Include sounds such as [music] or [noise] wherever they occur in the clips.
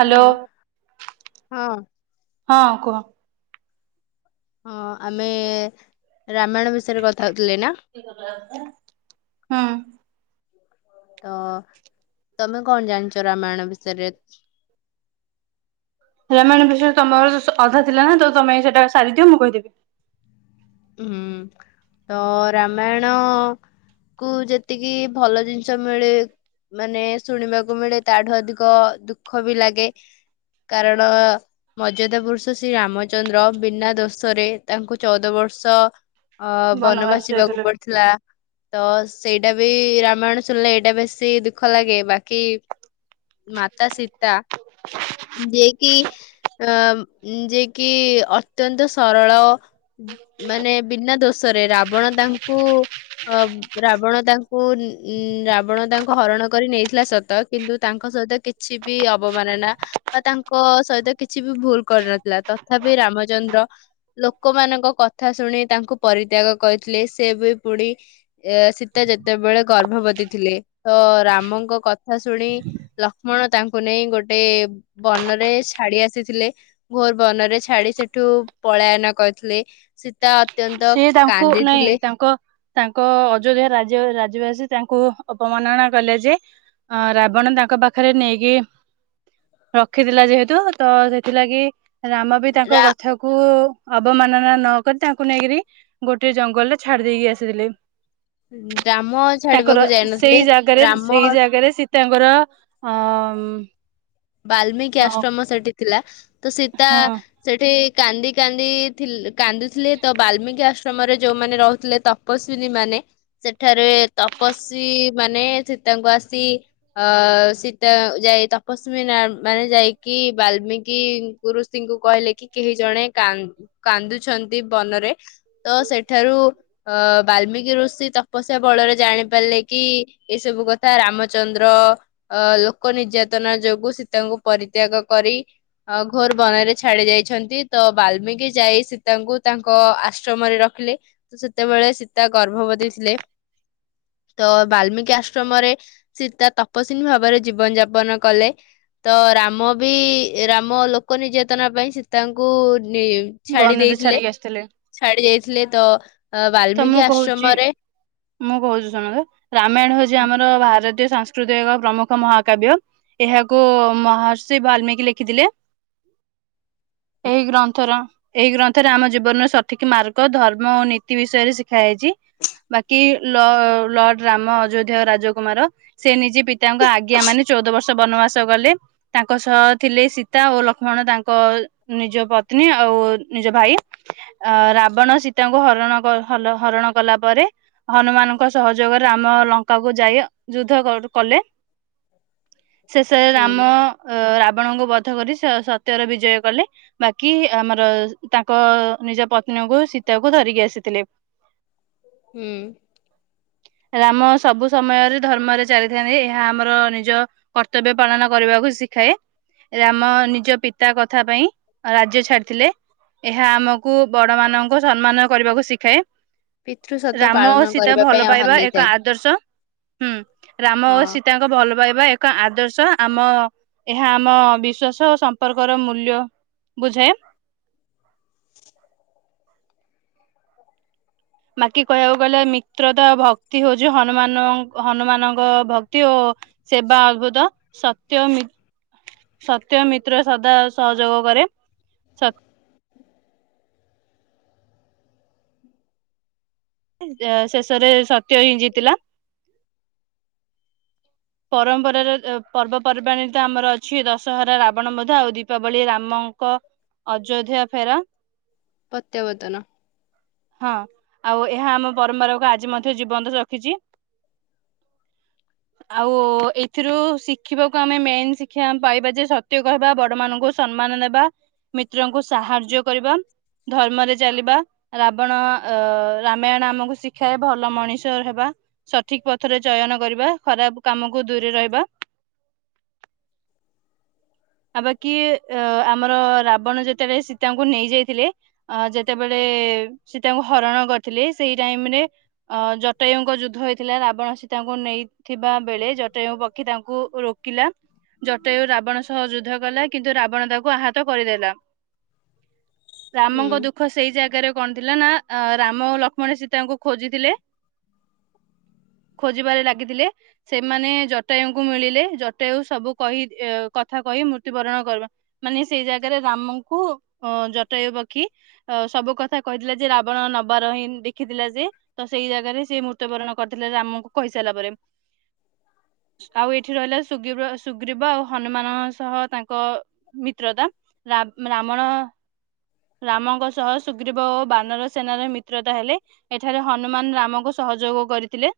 Hello ହଁ ହଁ ହଁ କୁହ। ହଁ ଆମେ ରାମାୟଣ ବିଷୟରେ କଥା ହଉଥିଲେ ନା। ହୁଁ। ତ ତମେ କଣ ଜାଣିଛ ରାମାୟଣ ବିଷୟରେ? ରାମାୟଣ ବିଷୟରେ ତମର ଅଧା ଥିଲା ନା ତମେ ସେଟା ସାରିଦିଅ ମୁଁ କହିଦେବି। ହୁଁ ତ ରାମାୟଣ। କୁ ଯେତିକି ଭଲ ଜିନିଷ ମିଳେ। ମାନେ ଶୁଣିବାକୁ ମିଳେ ତାଠୁ ଅଧିକ ଦୁଃଖ ବି ଲାଗେ। କାରଣ ମର୍ଯ୍ୟାଦା ପୁରୁଷ ଶ୍ରୀ ରାମଚନ୍ଦ୍ର ବିନା ଦୋଷରେ ତାଙ୍କୁ ଚଉଦ ବର୍ଷ ତ ଅ ବନବାସ ଯିବାକୁ ପଡିଥିଲା। ତ ସେଇଟା ବି ରାମାୟଣ ଶୁଣିଲେ ଏଇଟା ବେଶୀ ଦୁଃଖ ଲାଗେ ବାକି ମାତା ସୀତା ଯିଏ କିି ଅ ଉଁ ଯିଏ କିି ଅତ୍ୟନ୍ତ ସରଳ। [unintelligible] ମାନେ ବିନା ଦୋଷରେ ରାବଣ ତାଙ୍କୁ ଅ ବୁ ରାବଣ ତାଙ୍କୁ ଉଁ ରାବଣ ତାଙ୍କୁ ହରଣ କରି ନେଇଥିଲା ସତ କିନ୍ତୁ ତାଙ୍କ ସହିତ କି ଛି ବି ଅବମାନନା ବା ତାଙ୍କ ସହିତ କିଛି ବି ଭୁଲ କରିନଥିଲା। ତଥାପି ରାମଚନ୍ଦ୍ର ଲୋକମାନଙ୍କ କଥା ଶୁଣି ତାଙ୍କୁ ପରିତ୍ୟାଗ କରିଥିଲେ। ସେ ବି ପୁଣି ଏ ସୀତା ଯେତେବେଳେ ଗର୍ଭବତୀ ଥିଲେ ତ ରାମଙ୍କ କଥା ଶୁଣି ଲ କ୍ଷ୍ମଣ ତାଙ୍କୁ ନେଇ ଗୋଟେ ବନରେ ଛାଡି ଆସିଥିଲେ। ଘୋର ବନରେ ଛାଡି ସେଠୁ ପଳାୟନ କରିଥିଲେ। ସୀତା ଅତ୍ୟନ୍ତ ସିଏ ତାଙ୍କୁ ନାଇଁ କାନ୍ଦିଥିଲେ। ତାଙ୍କ ତାଙ୍କ ଅଯୋଧ୍ୟା ରାଜ୍ୟ ରାଜ୍ୟବାସୀ ତାଙ୍କୁ ଅପମାନନା କଲେ ଯେ ଅ ରାବଣ ତାଙ୍କ ପାଖରେ ନେଇକି ରଖିଥିଲା ଯେହେତୁ ତ ସେଥିଲାଗି ରାମ ବି ତାଙ୍କ ରା କଥାକୁ ଅବମାନନା ନ କରି ତା ଙ୍କୁ ନେଇକରି ଗୋଟେ ଜଙ୍ଗଲରେ ଛାଡି ଦେଇକି ଆସିଥିଲେ। ରାମ ତାଙ୍କର ଛାଡିବାକୁ ସେଇ ଯାଇନଥିଲେ। ଜାଗାରେ ରାମ ସେଇ ଜାଗାରେ ସୀ ତା ଙ୍କର ଅ ମ ବାଲ୍ମିକି ଆଶ୍ରମ ସେଠି ଥିଲା। ତ ସୀତା ହଁ ସେଠି କାନ୍ଦି କାନ୍ଦି ଥିଲ କାନ୍ଦିଥିଲେ ତ ବାଲ୍ମିକି ଆଶ୍ରମରେ ଯୋଉମାନେ ରହୁଥିଲେ ତ ତପସ୍ଵିନୀ ମାନେ ସେଠାରେ ତପସ୍ୱୀ ମାନେ ସୀତାଙ୍କୁ ଆସି ଅ ସୀତା ଯାଇ ତପସ୍ ସ୍ମି ନାମ ମାନେ ଯାଇକି ବାଲ୍ମିକି ଗୁରୁଷିଙ୍କୁ କହିଲେ କି କେହି ଜଣେ କା କାନ୍ଦୁଛନ୍ତି ବନରେ ତ ସେଠାରୁ ଅ ବାଲ୍ମିକି ଋଷି ତପସ୍ୟା ବଳରେ ଜାଣିପାରିଲେ କି ଏସବୁ କଥା ରାମଚନ୍ଦ୍ର ଅ ଲୋକ ନିର୍ଯାତନା ଯୋଉ ଗୁ ସୀତାଙ୍କୁ ପରିତ୍ୟାଗ କରି ଅ ଘୋର ବନରେ ଛାଡି ଯାଇଛନ୍ତି ତ ବାଲ୍ମିକି ଯାଇ ସୀତାଙ୍କୁ ତାଙ୍କ ଆସ ଶ୍ରମରେ ରଖିଲେ ତ ସେତେବେଳେ ସୀତା ଗର୍ଭବତୀ ଥିଲେ। ତ ବାଲ୍ମିକି ଆଶ୍ରମରେ ସୀତା ତପସ୍ୱିନୀ ଭାବରେ ଜୀବନ ଯାପନ କଲେ। ତ ରାମ ବି ରାମ ଲୋକ ନିର୍ଯାତନା ପାଇଁ ସୀତାଙ୍କୁ ନି ଛାଡି ବନରେ ଦେଇଥିଲେ ଛାଡିକି ଆସିଥିଲେ ଛାଡି ଦେଇଥିଲେ ତ- ତ ବାଲ୍ମିକି ମୁଁ କହୁଛି। ଆଶ୍ରମରେ ମୁଁ କହୁଛି ଶୁଣନ୍ତୁ ରାମାୟଣ ହଉଛି ଆମର ଭାରତୀୟ ସଂସ୍କୃତିର ଏକ ପ୍ରମୁଖ ମହାକାବ୍ୟ। ଏହାକୁ ମହର୍ଷି ବାଲ୍ମିକି ଲେଖିଥିଲେ। ଏହି ଗ୍ରନ୍ଥର ଏହି ଗ୍ରନ୍ଥରେ ଆମ ଜୀବନର ସଠିକ୍ ମାର୍ଗ ଧର୍ମ ଓ ନୀ ତି ବିଷୟରେ ଶିଖା ହେଇଛି। ବାକି ଲଅ ଲର୍ଡ ରାମ ଅଯୋଧ୍ୟା ଓ ରାଜକୁମାର ସେ ନିଜେ ପିତାଙ୍କ ଆଜ୍ଞା ମାନି ଚଉଦ ବର୍ଷ ବନବାସ ଗଲେ। ତାଙ୍କ ସହ ଥିଲେ ସୀତା ଓ ଲକ୍ଷ୍ମଣ ତାଙ୍କ ନିଜ ପତ୍ନୀ ଆଉ ନିଜ ଭାଇ ଆ ରାବଣ ସୀତାଙ୍କୁ ହରଣ ହ ହଲ ହରଣ କଲା ପରେ ହନୁମାନଙ୍କ ସହଯୋଗରେ ଆମ ଲଙ୍କା କୁ ଯାଇ ଯୁଦ୍ଧ କ କରୁଥିଲେ। ଶେଷରେ ରାମ ହୁଁ ରାବଣଙ୍କୁ ବଧ କରି ସ ସତ୍ୟର ବିଜୟ କଲେ। ବାକି ଆମର ତାଙ୍କ ନିଜ ପତ୍ନୀଙ୍କୁ ସୀତାକୁ ଧରିକି ଆସି [unintelligible] ହୁଁ। ରାମ ସବୁ ସମୟରେ ଧର୍ମରେ ଚାଲିଥାନ୍ତି ଏହା ଆମର ନିଜ କର୍ତ୍ତବ୍ୟ ପାଳନ କରିବାକୁ ଶିଖା ରାମ ନିଜ ପିତା କଥା ପାଇଁ ରାଜ୍ୟ ଛାଡିଥିଲେ। ଏହା ଆମକୁ ବଡ ମାନଙ୍କୁ ସମ୍ମାନ କରିବାକୁ ଶିଖାଏ। ପିତୃ ସତ ରାମ ପାଳନ ଓ ସୀତା କରିବା ପାଇଁ ଭଲ ଆହ୍ୱାନ ପାଇବା ଦେଇଥାଏ ଏକ ଆଦର୍ଶ ହୁଁ ରାମ ଓ ହଁ ସୀତା ଭଲ ପାଇବା ଏକ ଆଦର୍ଶ ଆମ ଏହା ଆମ ବିଶ୍ଵାସ ଓ ସମ୍ପର୍କର ମୂଲ୍ୟ ବୁଝେ। ବାକି କହିବାକୁ ଗଲେ ମିତ୍ରତା ଭକ୍ତି ହଉଛି ହନୁମାନ ହନୁମାନଙ୍କ ଭକ୍ତି ଓ ସେବା ଅଦ୍ଭୁତ ସତ୍ୟ ମି ସତ୍ୟ ମିତ୍ର ସଦା ସହଯୋଗ କରେ। ଜୟ ଶେଷରେ ସତ୍ୟ ହିଁ ଜିତିଲା। ପରମ୍ପରାରେ ପର୍ବପର୍ବାଣିିତ ଆମର ଅଛି ଦଶହରା ରାବଣ ବଧ ଆଉ ଦୀପାବଳି ରାମଙ୍କ ଅଯୋଧ୍ୟା ଫେରା। ପ୍ରତ୍ୟାବର୍ତ୍ତନ। ହଁ ଆଉ ଏହା ଆମ ପରମ୍ପରାକୁ ଆଜି ମଧ୍ୟ ଜୀବନ୍ତ ରଖିଛି। [inaudible] ଆଉ ଏଥିରୁ ଶିଖିବାକୁ ଆମେ ମେନ୍ ଶିକ୍ଷା ପାଇବା ଯେ ସତ୍ୟ କହିବା ବଡ ମାନଙ୍କୁ ସମ୍ମାନ ଦେବା ମିତ୍ରଙ୍କୁ ସାହାଯ୍ୟ କରିବା ଧର୍ମରେ ଚାଲିବା। ରାବଣ ଅ ରାମାୟଣ ଆମକୁ ଶିଖାଏ ଭଲ ମଣିଷ ହେବା। ସଠିକ୍ ପଥରେ ଚୟନ କରିବା ଖରାପ୍ କାମକୁ ଦୂରେ ରହିବା। [inaudible] ଆ ବାକି ଅ ଆମର ରାବଣ ଯେତେବେଳେ ସୀତାଙ୍କୁ ନେଇ ଯାଇଥିଲେ ଅ ଯେତେବେଳେ ସୀତାଙ୍କୁ ହରଣ କରିଥିଲେ ସେଇ ଟାଇମ ରେ ଅ ଜଟାୟୁଙ୍କ ଯୁଦ୍ଧ ହେଇଥିଲା ରାବଣ ସୀତାଙ୍କୁ ନେଇ ଥିବା ବେଳେ ଜଟାୟୁ ପକ୍ଷୀ ତାଙ୍କୁ ରୋକିଲା। ଜଟାୟୁ ରାବଣ ସହ ଯୁଦ୍ଧ କଲା କିନ୍ତୁ ରାବଣ ତାକୁ ଆହାତ କରିଦେଲା। [inaudible] ରାମଙ୍କ ହୁଁ ଦୁଃଖ ସେଇ ଜାଗାରେ କଣ ଥିଲା ନା ଅ ରାମ ଲକ୍ଷ୍ମଣ ସୀତାଙ୍କୁ ଖୋଜିଥିଲେ। [inaudible] ଖୋଜିବାରେ ଲାଗିଥିଲେ। ସେମାନେ ଜଟାୟୁଙ୍କୁ ମିଳିଲେ ଜଟାୟୁ ସବୁ କହି କଥା କହି ମୃତ୍ୟୁବରଣ କର ମାନେ ସେଇ ଜାଗାରେ ରାମଙ୍କୁ ଅ ଜଟାୟୁ ପକ୍ଷୀ ସବୁ କଥା କହିଥିଲା ଯେ ରାବଣ ନବାର ହିଁ ଦେଖିଥିଲା ସେ। ତ ସେଇ ଜାଗାରେ ସେ ମୃତ୍ୟୁବରଣ କରିଥିଲେ ରାମଙ୍କୁ କହିସାରିଲା ପରେ। [inaudible] ଆଉ ଏଠି ରହିଲା ସୁର୍ଗୀବ ସୁଗ୍ରୀବ ଆଉ ହନୁମାନଙ୍କ ସହ ତାଙ୍କ ମିତ୍ରତା ରାବ୍ ରାବଣ ରାମଙ୍କ ସହ [unintelligible] ବାନର ସେନାର ମିତ୍ରତା ହେଲେ। ଏଠାରେ ହନୁମାନ ରାମଙ୍କୁ ସହଯୋଗ କରିଥିଲେ।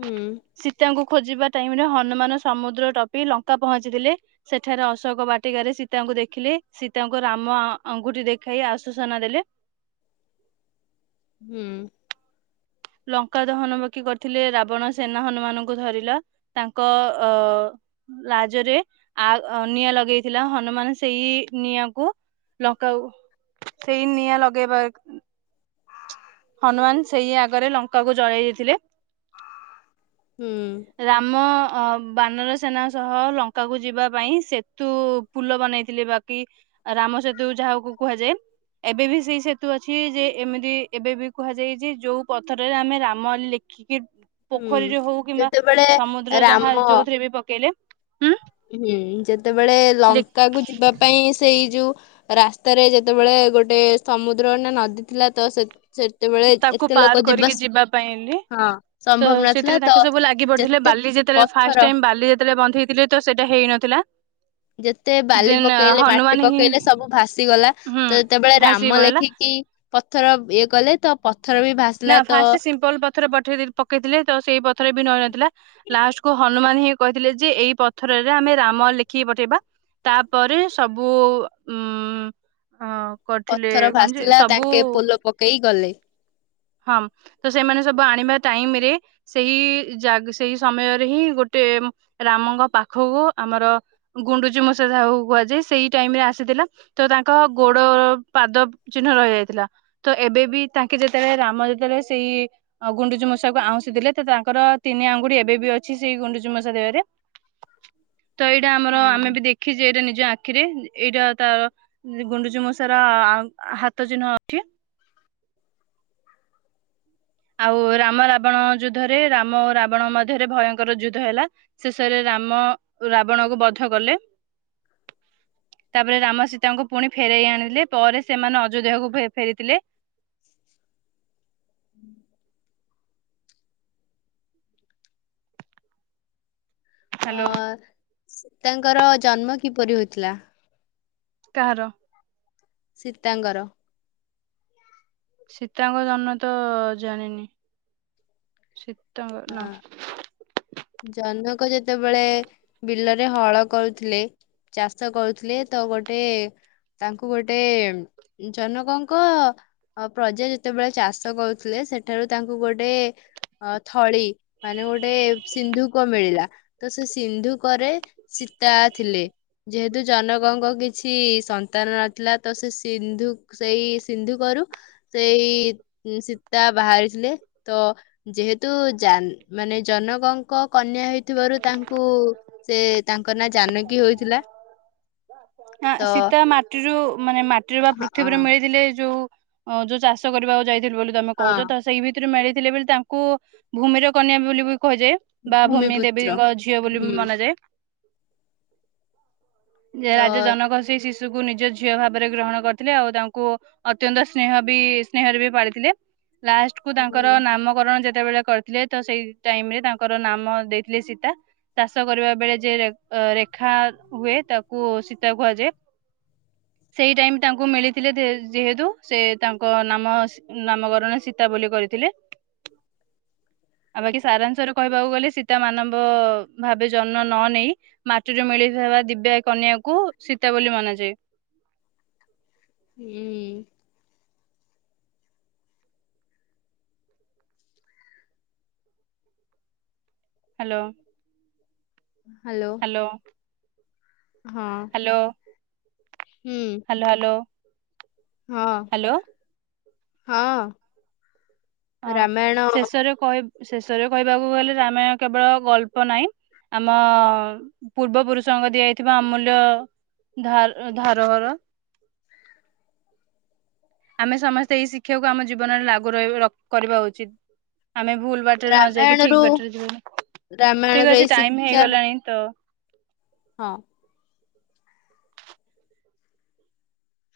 ହୁଁ। ସୀତାଙ୍କୁ ଖୋଜିବା ଟାଇମ୍ ରେ ହନୁମାନ ସମୁଦ୍ର ଟପି ଲଙ୍କା ପହଞ୍ଚିଥିଲେ। ସେଠାରେ ଅଶୋକ ବାଟିକାରେ ସୀତାଙ୍କୁ ଦେଖିଲେ ସୀତାଙ୍କୁ ରାମ ଅଙ୍ଗୁଠି ଦେ ଖାଇ ଆସୁ ସନା ଦେଲେ। ହୁଁ। ଲଙ୍କା ଦହନ ବାକି କରିଥିଲେ ରାବଣ ସେନା ହନୁମାନଙ୍କୁ ଧରିଲା। ତାଙ୍କ ଅ ଲାଜ ରେ ଆ, ନିଆଁ ଲଗେଇଥିଲା ହନୁମାନ ସେଇ ନିଆଁକୁ ଲଙ୍କାଉ ସେଇ ନିଆଁ ଲଗେଇବା ହନୁମାନ ସେଇ ଆଗରେ ଲଙ୍କା କୁ ଜଳେଇ ଦେଇଥିଲେ। ହୁଁ। ରାମ ଅ ବାନର ସେନା ସହ ଲଙ୍କା କୁ ଯିବା ପାଇଁ ସେତୁ ପୁଲ ବନେଇଥିଲେ ବାକି ରାମ ସେତୁ ଯାହାକୁ କୁହାଯାଏ। ଏବେ ବି ସେଇ ସେତୁ ଅଛି, ଯେ ଏମିତି ଏବେ ବି କୁହାଯାଇ ଯେ, ଯୋଉ ପଥର ରେ ଆମେ ରାମ ଲେଖିକି ହୁଁ ପୋଖରୀରେ ହଉ କିମ୍ବା ଯେତେବେଳେ ସମୁଦ୍ର ଯାହା ରାମ ଯୋଉଥିରେ ବି ପକେଇଲେ ହୁଁ, ଯେତେବେଳେ ଲେ ଲଙ୍କା କୁ ଯିବା ପାଇଁ ସେଇ ଯଉ ରାସ୍ତାରେ ଯେତେବେଳେ ଗୋଟେ ସମୁଦ୍ର ନା ନଦୀ ଥିଲା ତ ସେ ସେ ତାକୁ ପାର କରିକି ଯିବା ପାଇଁଲି ହଁ ତ, ସମ୍ଭବ ନଥିଲା ସେଥିରେ ତ ତାଙ୍କୁ ସବୁ ଲାଗି ପଡ଼ିଥିଲେ ଯେତେ ବାଲି ଯେ ଯେତେବେଳେ ଫାଷ୍ଟ ପଥର ଟାଇମ୍ ବାଲି ଯେତେଳେ ବନ୍ଧେଇ ଥିଲେ ତ ସେଇଟା ହେଇନଥିଲା। ଯେତେ ବାଲି ଦେନ୍ ପକେଇଲେ, ମାଟି ହନୁମାନ ହିଁ ପକେଇଲେ ସବୁ ଭାସି ଗଲା। ହୁଁ ତ, ଯେତେବେଳେ ଭାସି ରାମ ପଳେଇଲା ଲେଖିକି ପଥର ଇଏ କଲେ ତ ପଥର ବି ଭା ନା, ଫାଷ୍ଟ ସିମ୍ପଲ ପଥର ପଠେଇ ଦେଇ ପକେଇଥିଲେ ତ ସେଇ ପଥର ବି ନଇନଥିଲା। ଲାଷ୍ଟକୁୁ ହନୁମାନ ହିଁ କହିଥିଲେ ଯେ, ଏଇ ପଥରରେ ଆମେ ରାମ ଲେଖିକି ପଠେଇବା। ତାପରେ ସବୁ ଉମ୍ ହଁ। ପଥର ଭାସିଲା ତାଙ୍କେ ପୋଲ ପକେଇ ଗଲେ। ହଁ, ତ ସେମାନେ ସବୁ ଆଣିବା ଟାଇମ ରେ ସେଇ ଜାଗ ସେଇ ସମୟରେ ହିଁ, ଗୋଟେ ରାମଙ୍କ ପାଖକୁ ଆମର ଗୁଣ୍ଡୁଚି ମୂଷା ଯାହାକୁ କୁହାଯାଏ। ସେଇ ଟାଇମ ରେ ଆସିଥିଲା। ତ, ତାଙ୍କ ଗୋଡ଼ ପାଦ ଚିହ୍ନ ରହିଯାଇଥିଲା। ତ ଏବେ ବିି ତାଙ୍କେ ଯ ଯେତେବେଳେ ରାମ ଯେତେବେଳେ ସେଇ ଗୁଣ୍ଡୁଚୁ ମୂଷାକୁ ଆଉଁଶି ଦେଲେ। ତ, ତାଙ୍କର ତିନି ଆଙ୍ଗୁଡ଼ି ଏବେ ବି ଅଛି ସେଇ ଗୁଣ୍ଡୁଚୁ ମଷା ଦେହ ରେ। [inaudible] ତ, ଏଇଟା ଆମର ହଁ। ଆମେ ବି ଦେଖିଛେ ଏଇଟା ନିଜ ଆଖିରେ ଏଇଟା ତାର ଗୁଣ୍ଡୁଚି ମୂଷା ର ଆ ହାତ ଚିହ୍ନ ଅଛି? ଆଉ ରାମ, ରାବଣ ଯୁଦ୍ଧରେ ରାମ, ରାବଣ ମଧ୍ୟରେ ଭୟଙ୍କର ଯୁଦ୍ଧ ହେଲା। ଶେଷରେ ରାମ ରାବଣ କୁ ବଧ କଲେ। [inaudible] ତାପରେ, ରାମ ସୀତାଙ୍କୁ ପୁଣି ଫେରେଇ ଆଣିିଲେ ପରେ ସେମାନେ ଅଯୋଧ୍ୟାକୁ ଫେର ଫେରିଥିଲେ। ହାଲୋ। ସୀତା କର ଜନ୍ମ କିପରି ହୋଇଥିଲା? କାହାର? ସୀତା ଙ୍କ ର। ସୀତାଙ୍କ ଜନ୍ମ ତ ଜାଣିନି ସୀତାଙ୍କ ନା? ହଁ ଜନକ ଯେତେବେଳେ, ବିଲରେ ହଳ କରୁଥିଲେ। ଚାଷ କରୁଥିଲେ ତ ଗୋଟେ ତାଙ୍କୁ ଗୋଟେ ଜନକ ଙ୍କ ଅ ପ୍ରଜା ଯେତେ ବେଳେ ଚାଷ କରୁଥିଲେ ସେତେ ବେଳେ ତାଙ୍କୁ ଗୋଟେ ଅ ଥଳି ମାନେ ଗୋଟେ ସିନ୍ଧୁକ ମିଳିଲା। ତ ସେ ସିନ୍ଧୁକ ରେ ସୀତା ଥିଲେ। ଯେହେତୁ ଜନକଙ୍କ କିଛି ସନ୍ତାନ ନଥିଲା ତ ସେ ସିନ୍ଧୁ ସେଇ ସିନ୍ଧୁ କରୁ ସେଇ ସୀତା ବାହାରିଥିଲେ ତ ଯେହେତ ତୁ ଜାନ୍‌ ମାନେ ଜନକଙ୍କ କନ୍ୟା ହେଇଥିବାରୁ ତାଙ୍କୁ ସେ ତାଙ୍କ ନାଁ ଜାନକୀ ହୋଇଥିଲା। ଆ ତ ଶୀତ ମାଟିରୁ ମାନେ ମାଟିରୁ ବା ହଁ ପୃଥିବୀରେ ମିଳିଥିଲେ ଯୋଉ ହଁ ଯୋଉ ଚାଷ କରିବାକୁ ଯାଇଥିଲ ବୋଲି ତମେ କହୁଛ ହଁ ତ ସେଇ ଭିତରୁ ମିଳିଥିଲେ ବୋଲି ତାଙ୍କୁ ଭୂମିର କନ୍ୟା ବୋଲି ବି କୁହାଯାଏ। ବା ଭୂମି ଭୂମିପୁତ୍ର। ଦେବୀଙ୍କ ଝିଅ ବୋଲି ବି ହୁଁ ମନାଯାଏ। ଯେ ତ ରାଜା ଜନକ ସେଇ ଶିଶୁକୁ ନିଜ ଝିଅ ଭାବରେ ଗ୍ରହଣ କରିଥିଲେ ଆଉ ତାଙ୍କୁ ଅତ୍ୟନ୍ତ ସ୍ନେହ ବି ସ୍ନେହରେ ବି ପାଳିଥିଲେ ଲାଷ୍ଟ କୁ ତାଙ୍କର ହୁଁ ନାମକରଣ ଯେ ଯେତେବେଳେ କରିଥିଲେ ତ ସେଇ ଟାଇମରେ ତାଙ୍କର ନାମ ଦେଇଥିଲେ ସୀତା। ଚାଷ କରିବା ବେଳେ ଯେ ରେ ରେଖା ହୁଏ ତାକୁ ଶୀତା କୁହାଯାଏ। ସେଇ ଟାଇମ୍ ତାଙ୍କୁ ମିଳିଥିଲେ ଯେହେ ଯେହେତୁ ସେ ତାଙ୍କ ନାମ ନାମକରଣ ସୀତା ବୋଲି କରିଥିଲେ। [inaudible] ଆଉ ବାକି ସାରାଂଶରେ କହିବାକୁ ଗଲେ ସୀତା ମାନବ ଭାବେ ଜନ ନ ନେଇ ମାଟିରୁ ମିଳିଥିବା ଦିବ୍ୟା କନ୍ୟାକୁ ସୀତା ବୋଲି ମନାଯାଏ। ହୁଁ। ହ୍ୟାଲୋ। ହ୍ୟାଲୋ। ହ୍ୟାଲୋ। ହଁ ହ୍ୟାଲୋ ହୁଁ ହଲୋ ହଲୋ। ହଁ ହଁ। ହଁ ରାମାୟଣ ଶେଷରେ କଇବ୍ ଶେଷରେ କହିବାକୁ ଗଲେ ରାମାୟଣ କେବଳ ଗଳ୍ପ ନାହିଁ ଆମ ପୂର୍ବ ପୁରୁଷଙ୍କ ଦିଆଯାଇଥିବା ଅମୂଲ୍ୟ ଧାର ଧାର ଘର ଆମେ ସମସ୍ତେ ଏଇ ଶିକ୍ଷାକୁ ଆମ ଜୀବନରେ ଲାଗୁ ରହିବେ ର କରିବା ଉଚିତ୍‌ ଆମେ ଭୁଲ ବା ଟରେ ନ ଯାଇକି ଠିକ୍ ରାମାୟଣରୁ ବାଟରେ ଯିବନି ଠିକ୍ ରାମାୟଣରୁ ଏଇ ଅଛି ଟାଇମ୍ ଶିକ୍ଷା ହେଇଗଲାଣି ତ ହଁ।